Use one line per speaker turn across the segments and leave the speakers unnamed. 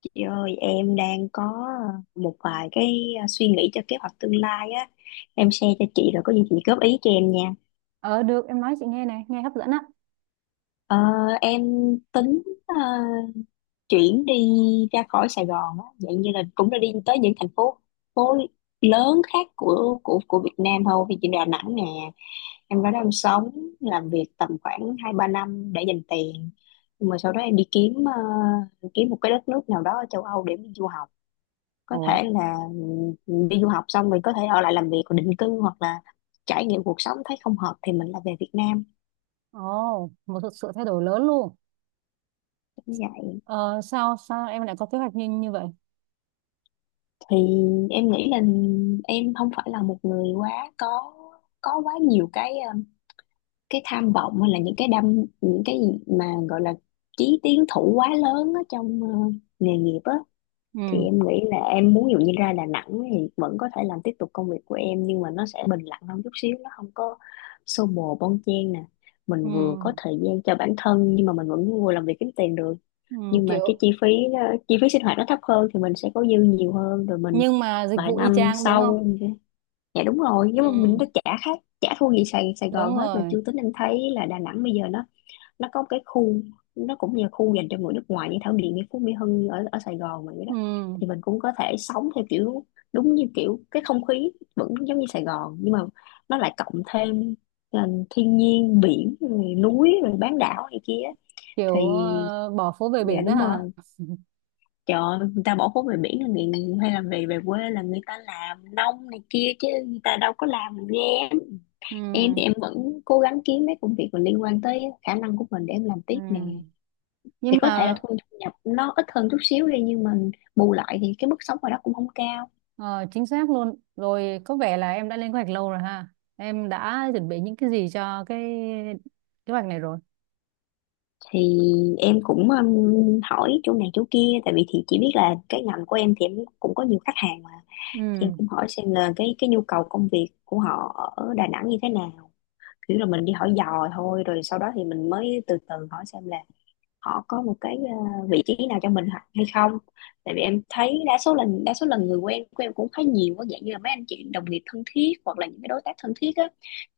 Chị ơi, em đang có một vài cái suy nghĩ cho kế hoạch tương lai á. Em share cho chị rồi có gì chị góp ý cho em nha.
Ờ Được, em nói chị nghe. Này nghe hấp dẫn á.
Ờ, em tính chuyển đi ra khỏi Sài Gòn á, dạng như là cũng đã đi tới những thành phố phố lớn khác của Việt Nam thôi. Vì chị là Đà Nẵng nè, em ra đó em sống, làm việc tầm khoảng 2-3 năm để dành tiền. Nhưng mà sau đó em đi kiếm kiếm một cái đất nước nào đó ở châu Âu để mình du học, có
Ồ.
thể là mình đi du học xong mình có thể ở lại làm việc và định cư, hoặc là trải nghiệm cuộc sống thấy không hợp thì mình lại về Việt Nam
Ồ, một sự thay đổi lớn luôn.
cũng vậy.
Ờ, sao sao em lại có kế hoạch như như vậy?
Thì em nghĩ là em không phải là một người quá có quá nhiều cái tham vọng hay là những cái gì mà gọi là chí tiến thủ quá lớn ở trong nghề nghiệp á. Thì
Ừ,
em nghĩ là em muốn, ví dụ như ra Đà Nẵng thì vẫn có thể làm tiếp tục công việc của em, nhưng mà nó sẽ bình lặng hơn chút xíu, nó không có xô bồ bon chen nè.
ừ,
Mình vừa có thời gian cho bản thân nhưng mà mình vẫn vừa làm việc kiếm tiền được,
ừ.
nhưng mà cái
Kiểu
chi phí chi phí sinh hoạt nó thấp hơn, thì mình sẽ có dư nhiều hơn rồi mình
nhưng mà dịch
vài
vụ y
năm
chang đúng không?
sau, dạ đúng rồi, nhưng mà mình
Ừ,
đã trả khác trả thua gì Sài Sài Gòn
đúng
hết mà.
rồi.
Chưa tính em thấy là Đà Nẵng bây giờ nó có một cái khu, nó cũng như khu dành cho người nước ngoài như Thảo Điền, như Phú Mỹ Hưng, như ở ở Sài Gòn mà vậy đó.
Ừ.
Thì mình cũng có thể sống theo kiểu đúng như kiểu cái không khí vẫn giống như Sài Gòn, nhưng mà nó lại cộng thêm ờ, thiên nhiên biển rồi núi rồi bán đảo này kia
Kiểu
thì,
bỏ phố về
dạ
biển đó
đúng
hả?
rồi. Trời ơi, người ta bỏ phố về biển là người, hay là về về quê là người ta làm nông này kia, chứ người ta đâu có làm nghe. Em
Ừ,
thì em vẫn cố gắng kiếm mấy công việc mà liên quan tới khả năng của mình để em làm
ừ.
tiếp nè. Thì
Nhưng
có thể là
mà
thu thu nhập nó ít hơn chút xíu đi, nhưng mà bù lại thì cái mức sống ở đó cũng không cao.
ờ, chính xác luôn rồi, có vẻ là em đã lên kế hoạch lâu rồi ha. Em đã chuẩn bị những cái gì cho cái kế hoạch này rồi?
Thì em cũng hỏi chỗ này chỗ kia, tại vì thì chỉ biết là cái ngành của em thì em cũng có nhiều khách hàng mà, thì em
Ừ.
cũng hỏi xem là cái nhu cầu công việc của họ ở Đà Nẵng như thế nào. Kiểu là mình đi hỏi dò thôi, rồi sau đó thì mình mới từ từ hỏi xem là họ có một cái vị trí nào cho mình hay không. Tại vì em thấy đa số lần người quen của em cũng khá nhiều, có dạng như là mấy anh chị đồng nghiệp thân thiết hoặc là những cái đối tác thân thiết á,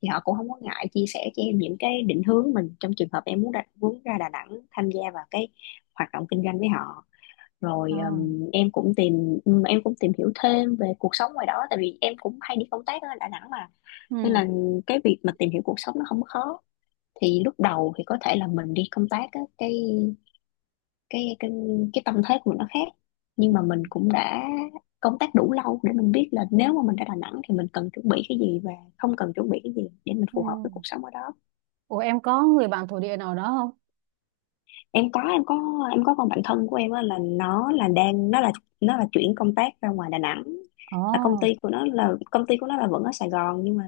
thì họ cũng không có ngại chia sẻ cho em những cái định hướng mình trong trường hợp em muốn ra Đà Nẵng tham gia vào cái hoạt động kinh doanh với họ.
Ờ,
Rồi em cũng tìm hiểu thêm về cuộc sống ngoài đó, tại vì em cũng hay đi công tác ở Đà Nẵng mà, nên
ừ,
là cái việc mà tìm hiểu cuộc sống nó không có khó. Thì lúc đầu thì có thể là mình đi công tác á, cái cái cái tâm thế của mình nó khác, nhưng mà mình cũng đã công tác đủ lâu để mình biết là nếu mà mình ra Đà Nẵng thì mình cần chuẩn bị cái gì và không cần chuẩn bị cái gì để mình phù hợp với cuộc
ừ.
sống ở đó.
Ủa em có người bạn thổ địa nào đó không?
Em có em có em có con bạn thân của em á, là nó là đang nó là chuyển công tác ra ngoài Đà Nẵng. Là công ty của nó là công ty của nó là vẫn ở Sài Gòn nhưng mà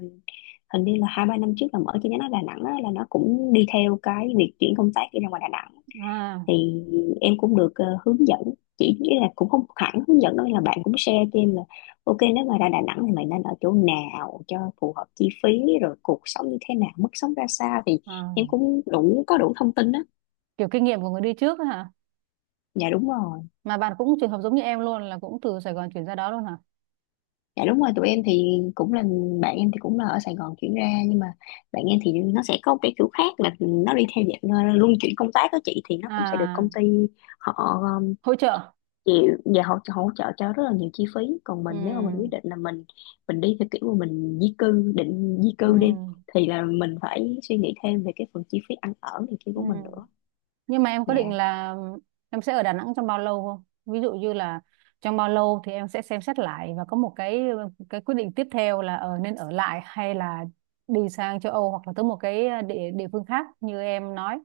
hình như là 2-3 năm trước là mở chi nhánh ở Đà Nẵng á, là nó cũng đi theo cái việc chuyển công tác đi ra ngoài Đà Nẵng.
Ồ, à,
Thì em cũng được hướng dẫn, chỉ nghĩa là cũng không hẳn hướng dẫn đâu, là bạn cũng share cho em là ok nếu mà ra Đà Nẵng thì mày nên ở chỗ nào cho phù hợp chi phí, rồi cuộc sống như thế nào, mức sống ra sao, thì
à,
em cũng có đủ thông tin đó.
kiểu kinh nghiệm của người đi trước ấy hả?
Dạ đúng rồi,
Mà bạn cũng trường hợp giống như em luôn, là cũng từ Sài Gòn chuyển ra đó luôn hả?
dạ đúng rồi. Tụi em thì cũng là, bạn em thì cũng là ở Sài Gòn chuyển ra, nhưng mà bạn em thì nó sẽ có một cái kiểu khác, là nó đi theo dạng luân chuyển công tác đó chị, thì nó cũng sẽ được
À,
công ty họ
hỗ trợ.
chịu và hỗ trợ cho rất là nhiều chi phí. Còn
Ừ,
mình, nếu mà mình quyết định là mình đi theo kiểu mà mình di cư định di
ừ,
cư đi, thì là mình phải suy nghĩ thêm về cái phần chi phí ăn ở này kia
ừ.
của mình nữa.
Nhưng mà em
Dạ,
có định là em sẽ ở Đà Nẵng trong bao lâu không? Ví dụ như là trong bao lâu thì em sẽ xem xét lại và có một cái quyết định tiếp theo là ở, nên ở lại hay là đi sang châu Âu hoặc là tới một cái địa địa phương khác như em nói.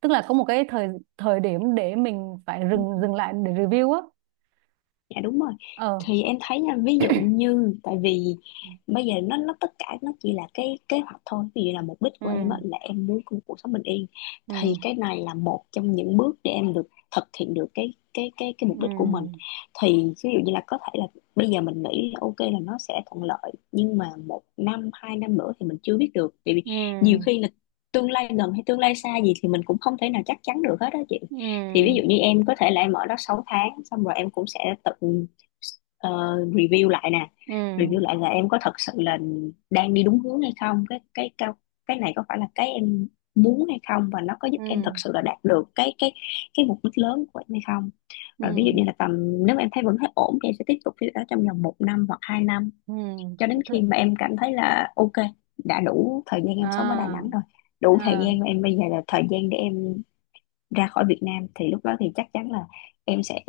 Tức là có một cái thời thời điểm để mình phải dừng dừng lại để review á.
dạ đúng rồi.
Ờ.
Thì em thấy nha, ví dụ như tại vì bây giờ nó tất cả nó chỉ là cái kế hoạch thôi. Ví dụ là mục đích của em
Ừ.
á, là em muốn có một cuộc sống bình yên,
Ừ.
thì cái này là một trong những bước để em được thực hiện được cái mục đích của mình.
Ừ.
Thì ví dụ như là có thể là bây giờ mình nghĩ là ok là nó sẽ thuận lợi, nhưng mà 1-2 năm nữa thì mình chưa biết được, vì
Ừ.
nhiều khi là tương lai gần hay tương lai xa gì thì mình cũng không thể nào chắc chắn được hết đó chị. Thì ví dụ
Ừ.
như em có thể là em ở đó 6 tháng, xong rồi em cũng sẽ tự ờ, review lại nè.
Ừ.
Review lại là em có thật sự là đang đi đúng hướng hay không, cái cái này có phải là cái em muốn hay không, và nó có giúp
Ừ.
em thật sự là đạt được cái cái mục đích lớn của em hay không. Rồi ví dụ
Ừ.
như là tầm, nếu mà em thấy vẫn thấy ổn thì em sẽ tiếp tục cái đó trong vòng 1 năm hoặc 2 năm,
Ừ.
cho đến khi
Thử-
mà em cảm thấy là ok, đã đủ thời gian em sống ở Đà
À.
Nẵng rồi, đủ thời
À.
gian mà em bây giờ là thời gian để em ra khỏi Việt Nam, thì lúc đó thì chắc chắn là em sẽ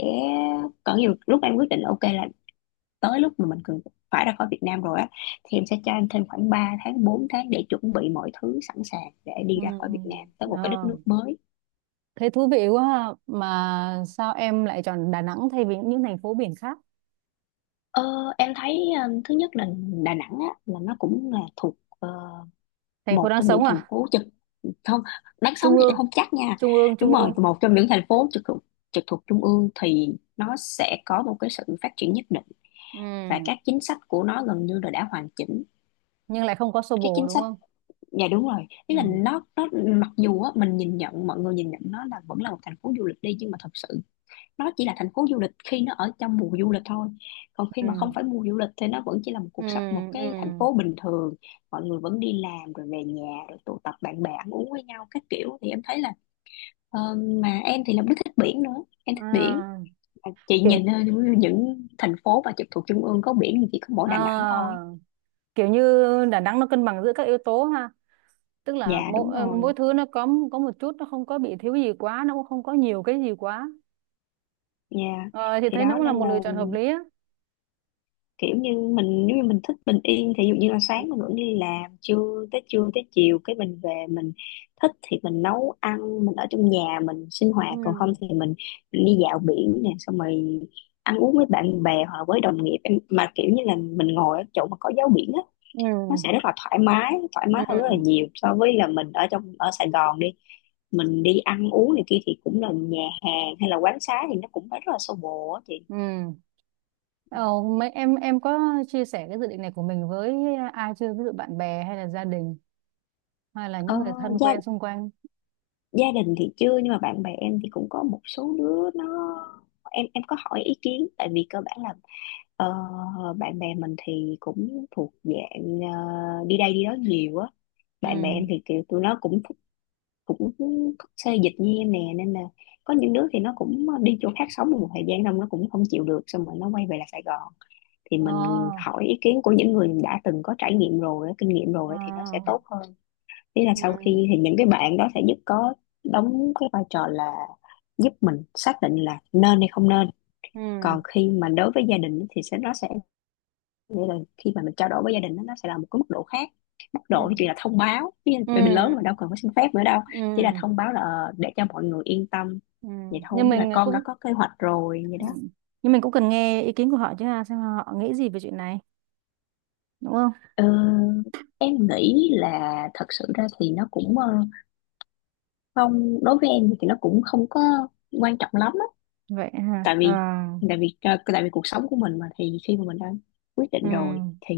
có nhiều lúc em quyết định ok là tới lúc mà mình cần phải ra khỏi Việt Nam rồi á, thì em sẽ cho anh thêm khoảng 3-4 tháng để chuẩn bị mọi thứ sẵn sàng để đi
Ừ.
ra khỏi Việt Nam tới một cái đất
Ờ,
nước mới.
thấy thú vị quá ha. Mà sao em lại chọn Đà Nẵng thay vì những thành phố biển khác?
Ờ, em thấy thứ nhất là Đà Nẵng á là nó cũng là thuộc ờ,
Thành phố
một
đang
trong những
sống
thành
à?
phố trực. Không, đáng sống
Trung
thì em
ương,
không chắc nha. Đúng
trung
rồi,
ương.
một trong những thành phố trực thuộc trung ương thì nó sẽ có một cái sự phát triển nhất định, và
Ừ.
các chính sách của nó gần như là đã hoàn chỉnh
Nhưng lại không có xô
các
bồ
chính
đúng
sách.
không?
Dạ đúng rồi, ý là
Ừ.
nó mặc dù á, mình nhìn nhận mọi người nhìn nhận nó là vẫn là một thành phố du lịch đi, nhưng mà thật sự nó chỉ là thành phố du lịch khi nó ở trong mùa du lịch thôi, còn khi
Ừ.
mà không phải mùa du lịch thì nó vẫn chỉ là một
Ừ.
cuộc sống một cái thành
Ừ.
phố bình thường. Mọi người vẫn đi làm rồi về nhà rồi tụ tập bạn bè ăn uống với nhau các kiểu, thì em thấy là ờ, mà em thì là cũng thích biển nữa, em thích biển.
À,
Chị
kiểu,
nhìn những thành phố mà trực thuộc trung ương có biển thì chỉ có mỗi Đà Nẵng thôi.
à, kiểu như Đà Nẵng nó cân bằng giữa các yếu tố ha. Tức là
Dạ đúng
mỗi,
rồi.
mỗi thứ nó có một chút, nó không có bị thiếu gì quá, nó cũng không có nhiều cái gì quá.
Dạ.
Ờ, thì
Thì
thấy nó
đó
cũng là
nên
một
là
lựa chọn hợp lý á.
kiểu như mình nếu như mình thích bình yên thì ví dụ như là sáng mình vẫn đi làm, trưa tới chiều cái mình về mình thích thì mình nấu ăn, mình ở trong nhà mình sinh
Ừ.
hoạt, còn không thì mình đi dạo biển nè, xong rồi ăn uống với bạn bè hoặc là với đồng nghiệp. Em mà kiểu như là mình ngồi ở chỗ mà có gió biển á,
Ừ.
nó sẽ rất là thoải
Ừ.
mái hơn rất là
Ừ.
nhiều so với là mình ở trong ở Sài Gòn đi. Mình đi ăn uống này kia thì cũng là nhà hàng hay là quán xá thì nó cũng phải rất là xô bồ á chị.
Ừ. Ờ, mấy em có chia sẻ cái dự định này của mình với ai chưa? Ví dụ bạn bè hay là gia đình hay là
Ờ,
những người thân
gia
quen xung quanh?
gia đình thì chưa, nhưng mà bạn bè em thì cũng có một số đứa nó, em có hỏi ý kiến, tại vì cơ bản là ờ, bạn bè mình thì cũng thuộc dạng, đi đây đi đó nhiều á.
Ừ.
Bạn bè em thì kiểu tụi nó cũng thích xê dịch như em nè, nên là có những đứa thì nó cũng đi chỗ khác sống một thời gian, xong nó cũng không chịu được, xong rồi nó quay về là Sài Gòn. Thì mình
Ờ,
hỏi ý kiến của những người đã từng có trải nghiệm rồi á, kinh nghiệm rồi á, thì nó sẽ
ờ,
tốt hơn. Ý là sau
ừ,
khi thì những cái bạn đó sẽ giúp có đóng cái vai trò là giúp mình xác định là nên hay không nên.
ừ,
Còn khi mà đối với gia đình thì sẽ nó sẽ, nghĩa là khi mà mình trao đổi với gia đình đó, nó sẽ là một cái mức độ khác. Mức
ừ,
độ thì chỉ là thông báo, ví
ừ,
vì mình lớn rồi đâu cần phải xin phép nữa đâu, chỉ là
ừ.
thông báo là, để cho mọi người yên tâm
Ừ.
vậy thôi,
Nhưng
như là
mình
con đã
cũng
có kế hoạch rồi vậy
ừ,
đó.
nhưng mình cũng cần nghe ý kiến của họ chứ ha, xem họ nghĩ gì về chuyện này, đúng không?
Ừ, em nghĩ là thật sự ra thì nó cũng, không, đối với em thì nó cũng không có quan trọng lắm á.
Vậy hả?
tại
Ờ,
vì tại vì cuộc sống của mình mà, thì khi mà mình đã quyết
ừ,
định rồi thì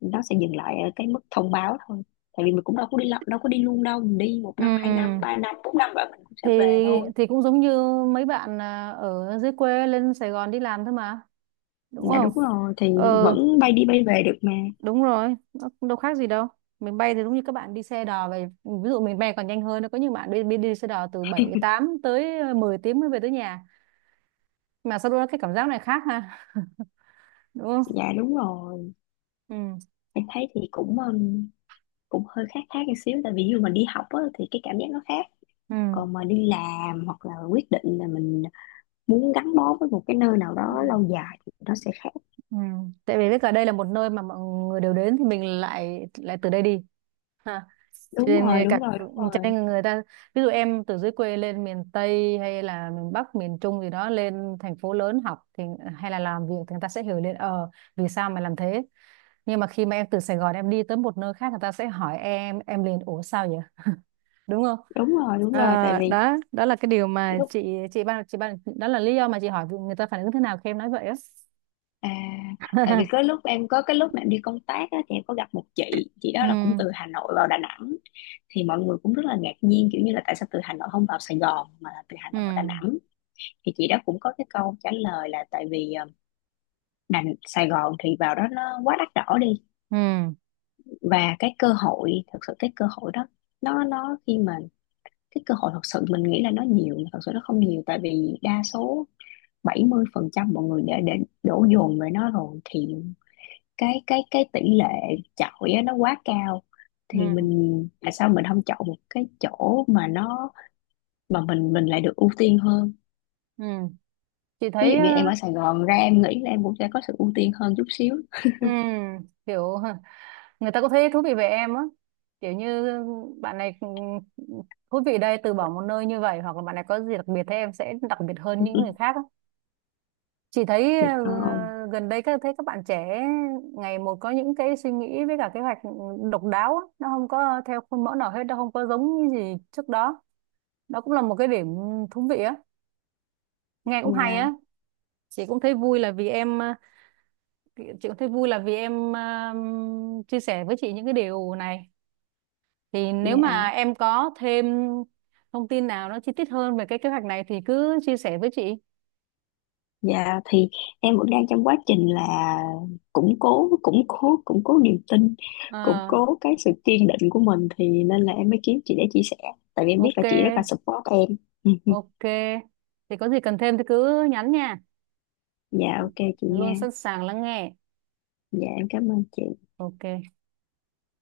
nó sẽ dừng lại ở cái mức thông báo thôi. Tại vì mình cũng đâu có đâu có đi luôn đâu, mình đi một
ừ.
năm hai năm ba năm bốn năm rồi mình cũng sẽ
Thì
về thôi.
cũng giống như mấy bạn ở dưới quê lên Sài Gòn đi làm thôi mà, đúng
Dạ
không?
đúng rồi, thì
Ừ
vẫn bay đi bay về được mà.
đúng rồi, nó cũng đâu khác gì đâu. Mình bay thì đúng như các bạn đi xe đò về, ví dụ mình bay còn nhanh hơn. Có những bạn đi xe đò từ 7 8 tới mười tiếng mới về tới nhà, mà sau đó cái cảm giác này khác ha. Đúng không?
Dạ đúng rồi,
Ừ.
em thấy thì cũng cũng hơi khác khác một xíu, tại vì dù mình đi học á, thì cái cảm giác nó khác,
Ừ.
còn mà đi làm hoặc là quyết định là mình muốn gắn bó với một cái nơi nào
Ừ.
đó lâu dài thì nó sẽ khác.
Ừ. Tại vì biết cả đây là một nơi mà mọi người đều đến thì mình lại lại từ đây đi ha. Cho
Đúng rồi,
nên
đúng rồi, đúng rồi.
người ta, ví dụ em từ dưới quê lên miền Tây hay là miền Bắc miền Trung gì đó lên thành phố lớn học thì hay là làm việc thì người ta sẽ hiểu lên ờ vì sao mà làm thế. Nhưng mà khi mà em từ Sài Gòn em đi tới một nơi khác người ta sẽ hỏi em liền, ủa sao vậy, đúng không?
Đúng rồi, đúng rồi. Tại
À,
vì
đó đó là cái điều mà
lúc,
chị ban đó là lý do mà chị hỏi người ta phản ứng thế nào khi em nói vậy á.
à, tại vì có lúc em có cái lúc mà em đi công tác á, thì em có gặp một chị
Ừ,
đó là cũng từ Hà Nội vào Đà Nẵng. Thì mọi người cũng rất là ngạc nhiên, kiểu như là tại sao từ Hà Nội không vào Sài Gòn mà là từ Hà
ừ,
Nội vào Đà Nẵng. Thì chị đó cũng có cái câu trả lời là tại vì, Đà Sài Gòn thì vào đó nó quá đắt đỏ đi,
ừ,
và cái cơ hội thật sự, cái cơ hội đó nó khi mà cái cơ hội thật sự mình nghĩ là nó nhiều mà thật sự nó không nhiều, tại vì đa số 70% mọi người đã đổ dồn về nó rồi, thì cái tỷ lệ chọi á, nó quá cao. Thì
ừ,
mình tại sao mình không chọn một cái chỗ mà nó, mà mình lại được ưu tiên hơn.
ừ. Chị
Ví
thấy
dụ
ờ,
như em ở Sài Gòn ra em nghĩ là em cũng sẽ có sự ưu tiên hơn chút xíu.
ừ. Kiểu hả, người ta có thấy thú vị về em á. Kiểu như bạn này thú vị đây từ bỏ một nơi như vậy, hoặc là bạn này có gì đặc biệt thế, em sẽ đặc biệt hơn những người khác á. Chị thấy
Thì không.
gần đây các thấy các bạn trẻ ngày một có những cái suy nghĩ với cả kế hoạch độc đáo á, nó không có theo khuôn mẫu nào hết, nó không có giống như gì trước đó. Đó cũng là một cái điểm thú vị á, nghe cũng hay
Dạ,
á. Chị cũng thấy vui là vì em ờ, chị cũng thấy vui là vì em chia sẻ với chị những cái điều này. Thì nếu mà
dạ,
em có thêm thông tin nào nó chi tiết hơn về cái kế hoạch này thì cứ chia sẻ với chị.
dạ. Thì em vẫn đang trong quá trình là củng cố củng cố niềm tin, củng
Ờ,
cố cái sự kiên định của mình, thì nên là em mới kiếm chị để chia sẻ, tại vì em biết
ok,
là chị rất là support em.
ok. Thì có gì cần thêm thì cứ nhắn nha.
Dạ ok chị
Luôn
nha.
sẵn sàng lắng nghe.
Dạ em cảm ơn chị.
Ok.